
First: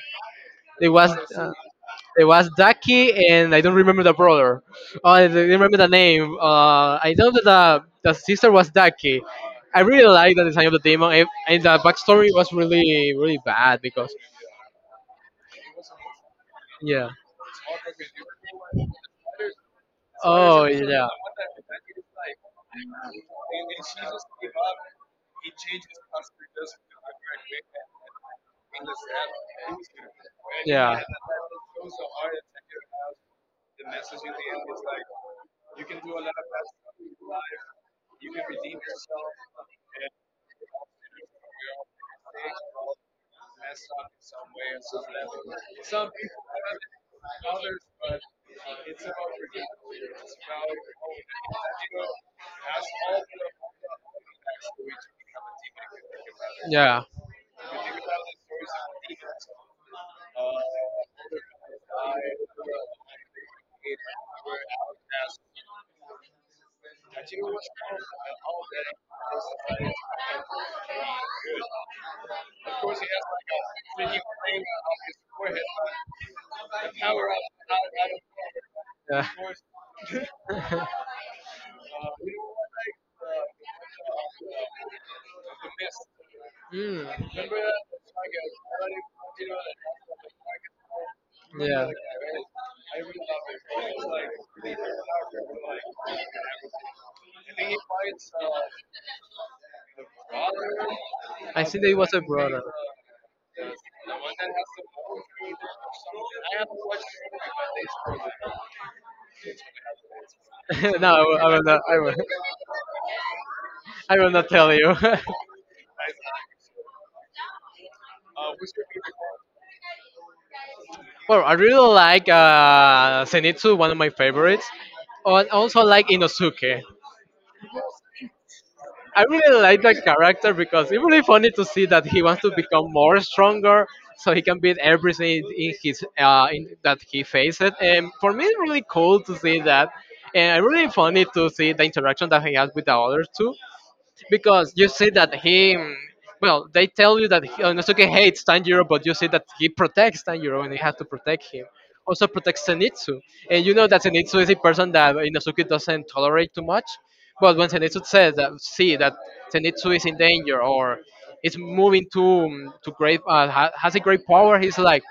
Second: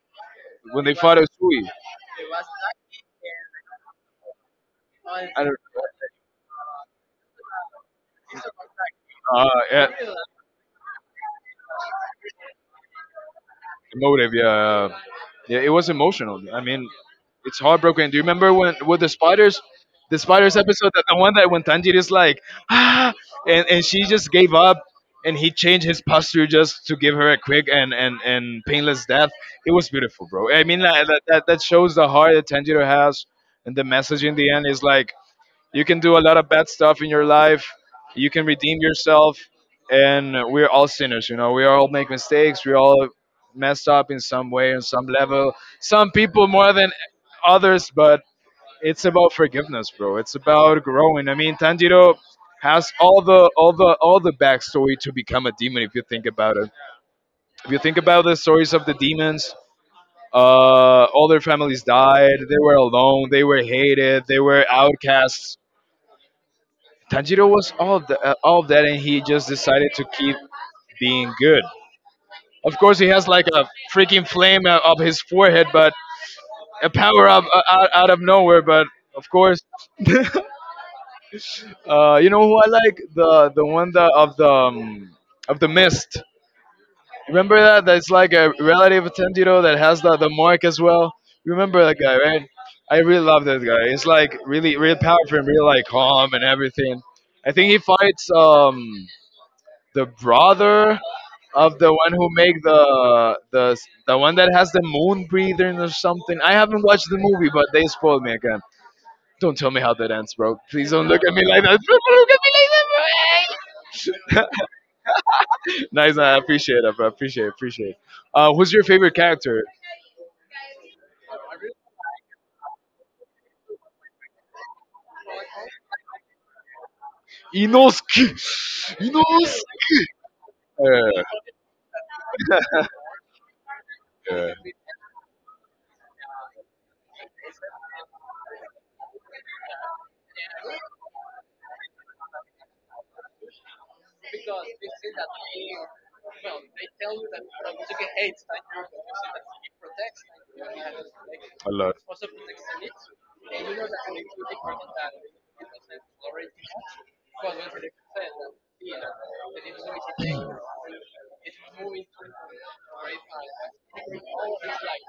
Speaker 1: when
Speaker 2: it
Speaker 1: they
Speaker 2: was
Speaker 1: fought
Speaker 2: uh,
Speaker 1: Usui.
Speaker 2: it was Ducky, and I don't remember the brother. Oh, I
Speaker 1: I
Speaker 2: don't
Speaker 1: don't,
Speaker 2: remember the name. I know that the sister was Ducky.
Speaker 1: uh,
Speaker 2: I
Speaker 1: yeah.
Speaker 2: really like the design of the demon, and the backstory was really really bad, because
Speaker 1: Emotive, yeah, yeah. Yeah, it was emotional. I mean,
Speaker 2: yeah.
Speaker 1: it's heartbroken. Do you remember when with the spiders
Speaker 2: Oh
Speaker 1: episode, that
Speaker 2: yeah.
Speaker 1: the one that when Tanjiro is like, ah, and she just gave up, and he changed his posture just to give her a quick and and painless death. It was beautiful, bro. I mean,
Speaker 2: Yeah.
Speaker 1: that shows the heart that Tanjiro has, and the message in the end is like, you can do a lot of bad stuff in your life. You can redeem yourself. And we're all sinners, you know. We all make mistakes. We all messed up in some way, in some level. Some people more than others, but it's about forgiveness, bro. It's about growing. I mean, Tanjiro has all the backstory to become a demon if you think about it.
Speaker 2: Yeah.
Speaker 1: If you think about the stories of the demons, all their families died. They were alone. They were hated. They were outcasts. Tanjiro was all of that, and he just decided to keep being good. Of course, he has like a freaking flame up his forehead, but a power up out of nowhere. But
Speaker 2: Yeah.
Speaker 1: of course, you know who I like, the one that of the of the mist.
Speaker 2: Mm,
Speaker 1: Remember that? That's like a relative of Tanjiro that has the mark as well. Remember
Speaker 2: yeah.
Speaker 1: that guy, right? I really love that guy. He's like really, really powerful and really like calm and everything. I think he fights. The brother of the
Speaker 2: It was
Speaker 1: one
Speaker 2: a
Speaker 1: who
Speaker 2: brother.
Speaker 1: make the one that has the moon breathing or something. I haven't watched the movie, but they spoiled me again. Don't tell me how that ends, bro. Please don't
Speaker 2: No,
Speaker 1: look at me
Speaker 2: I will
Speaker 1: like that.
Speaker 2: not. I
Speaker 1: Don't
Speaker 2: will.
Speaker 1: look at me
Speaker 2: I will
Speaker 1: like
Speaker 2: not tell you.
Speaker 1: that. Nice, I appreciate it. I appreciate, Who's your favorite character?
Speaker 2: Well, I really like Zenitsu, one of my favorites, and also like Inosuke.
Speaker 1: Inosuke.
Speaker 2: I really like
Speaker 1: Inosuke.
Speaker 2: that character because it's
Speaker 1: Yeah,
Speaker 2: really funny to see that he wants to become more stronger, so he
Speaker 1: yeah,
Speaker 2: can beat everything that he faces. And for me, it's really cool to see that, and really funny to see the interaction that he has with the others too. Because you see that he well, they tell you that Nosuke hates Tanjiro, but you see that he protects Tanjiro, and you have to protect him,
Speaker 1: a lot.
Speaker 2: also protects Zenitsu. And you know that Zenitsu is a person that Inosuke doesn't tolerate too much, but when Zenitsu says that, see that Zenitsu is in danger or is moving to great, has a great power, he's like,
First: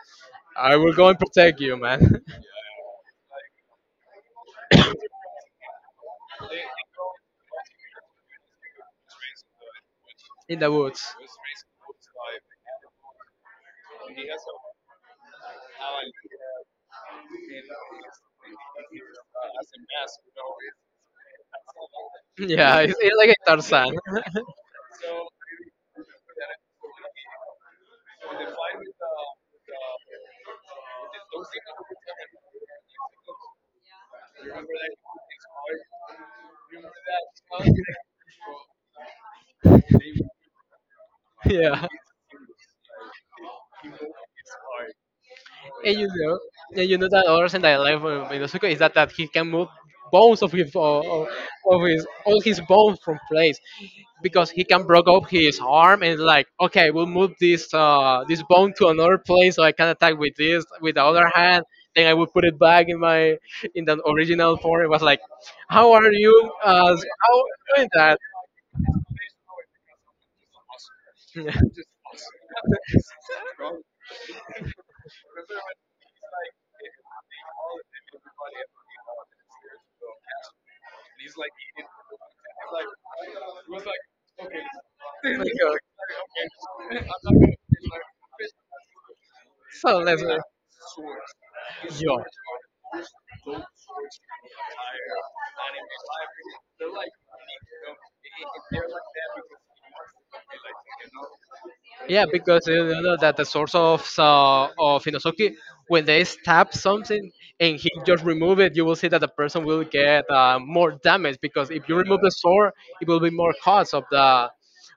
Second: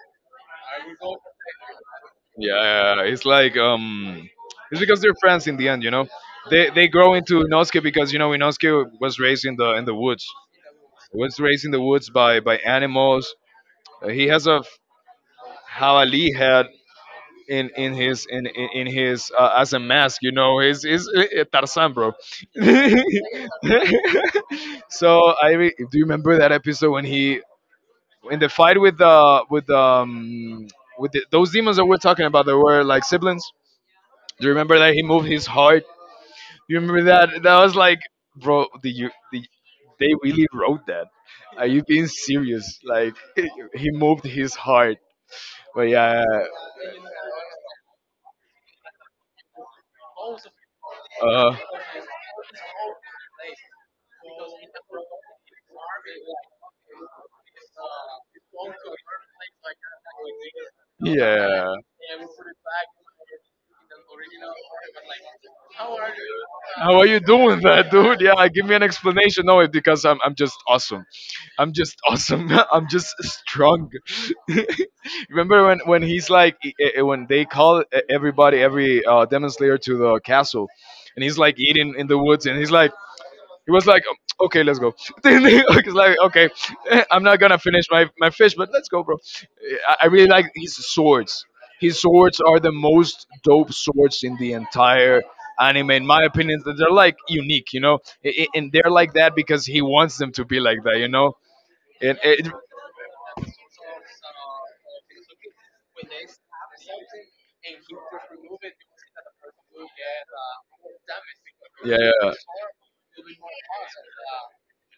Speaker 2: I will go and protect you, man.
Speaker 1: Yeah, yeah, it's like it's because they're friends in the end, you know. They grow into Inosuke because you know Inosuke was raised in the woods.
Speaker 2: In the woods.
Speaker 1: He was raised in the woods by animals. He has a javali head in his as a mask. You know, he's Tarzan, bro.
Speaker 2: Yeah. It's like a Tarzan.
Speaker 1: So do you remember that episode when he, in the fight with the with those demons that we're talking about that were like siblings. Do you remember that he moved his heart? You remember that? That was like, bro, the you the they really wrote that. Are you
Speaker 2: Yeah,
Speaker 1: being serious? Like he moved his heart. But
Speaker 2: and you
Speaker 1: yeah,
Speaker 2: know, and you know that other thing that I like from Inosuke is that he can move bones of his
Speaker 1: uh,
Speaker 2: of his all his bones from place, because he can broke up his arm, and like, okay, we'll move this this bone to another place, so I can attack with this with the other hand.
Speaker 1: yeah.
Speaker 2: Then I will put it back in my in the original form. It was like, how are you?
Speaker 1: How
Speaker 2: How are
Speaker 1: are you doing
Speaker 2: you
Speaker 1: that,
Speaker 2: doing
Speaker 1: dude?
Speaker 2: that?
Speaker 1: Yeah, give me an explanation. No, it- because I'm just awesome. I'm just awesome. I'm just strong. Remember when he's like when they call everybody, every demon slayer to the castle, and he's like eating in the woods, and he's like. He was like, "Oh, okay, let's go."
Speaker 2: Okay.
Speaker 1: He's like, okay, I'm not gonna finish my fish, but let's go, bro.
Speaker 2: So
Speaker 1: I
Speaker 2: let's.
Speaker 1: really like his swords. His
Speaker 2: Yeah,
Speaker 1: swords are the most dope swords in the entire anime, in my opinion. That They're like unique, you know, and they're like that because he wants them to be like that, you know. And
Speaker 2: yeah,
Speaker 1: it,
Speaker 2: because you know that the source of Inosuke, when they stab something and he just remove it, you will see that the person will get more damage, because if
Speaker 1: yeah,
Speaker 2: you remove the
Speaker 1: yeah.
Speaker 2: sword, it will be more cost of the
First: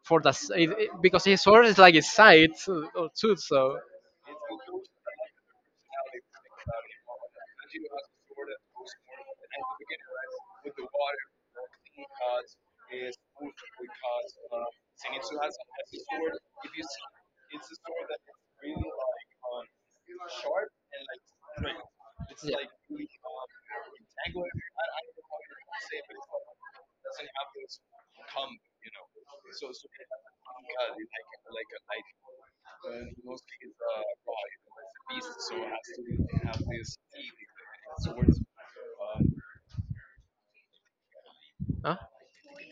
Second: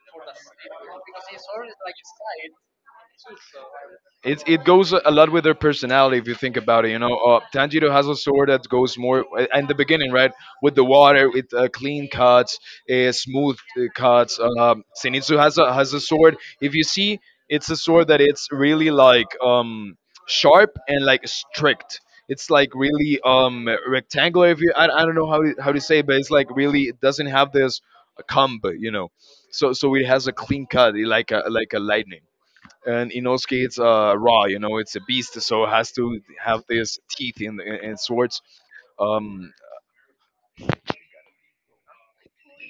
Speaker 2: it... because his sword is like his side too. So...
Speaker 1: It's it goes a lot with their personality if you think about it. You know, Tanjiro has a sword that goes more in the beginning, right, with the water, with clean cuts, smooth cuts. Zenitsu has a sword. If you see, it's a sword that it's really like sharp and like strict. It's like really rectangular. If you, I don't know how to say it, but it's like really it doesn't have this a comb, you know. So it has a clean cut, like a lightning. And Inosuke, it's raw, you know, it's a beast, so it has to have these teeth in swords. Um,
Speaker 2: Huh? I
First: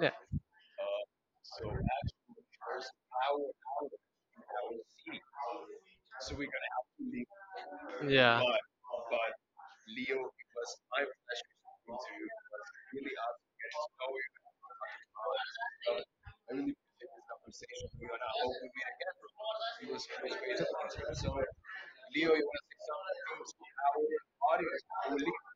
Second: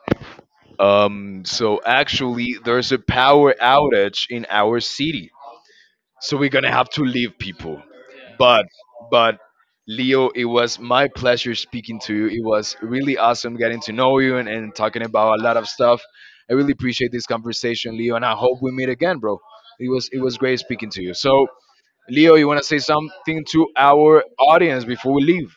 Speaker 2: Yeah.
Speaker 1: so actually, there's a power outage in our city, so we're gonna have to leave, people, but but Leo, it was my pleasure speaking to you. It was really awesome getting to know you, and talking about a lot of stuff. I really appreciate this conversation, Leo, and I hope we meet again, bro. It was great speaking to you. So Leo, you want to say something to our audience before we leave?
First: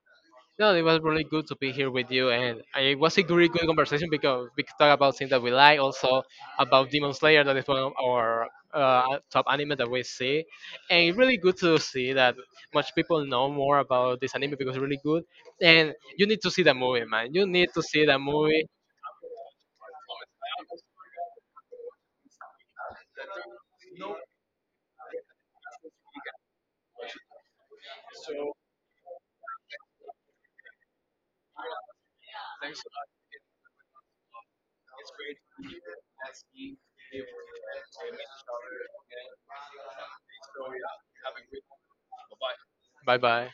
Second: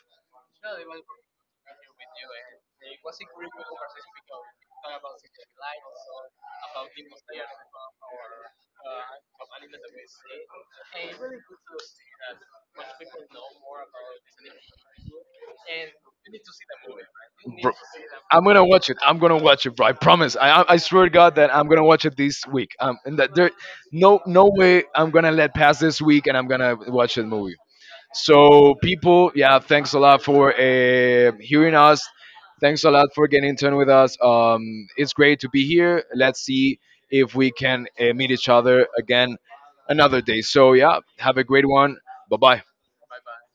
Speaker 2: No, it was really good to be here with you, and it was a really good conversation because we could talk about things that we like, also about Demon Slayer, that is one of our top anime that we see, and it's really good to see that much people know more about this anime because it's really good. And you need to see the movie, man. You need to see the
Speaker 1: I'm gonna
Speaker 2: movie.
Speaker 1: watch it, I'm gonna watch it, bro. I promise, I swear to god that I'm gonna watch it this week, and that there, no way I'm gonna let pass this week, and I'm gonna watch the movie. So, people, yeah, thanks a lot for hearing us. Thanks a lot for getting in tune with us. It's great to be here. Let's see if we can meet each other again another day. So, yeah, have a great one. Bye bye.
Speaker 2: Bye bye.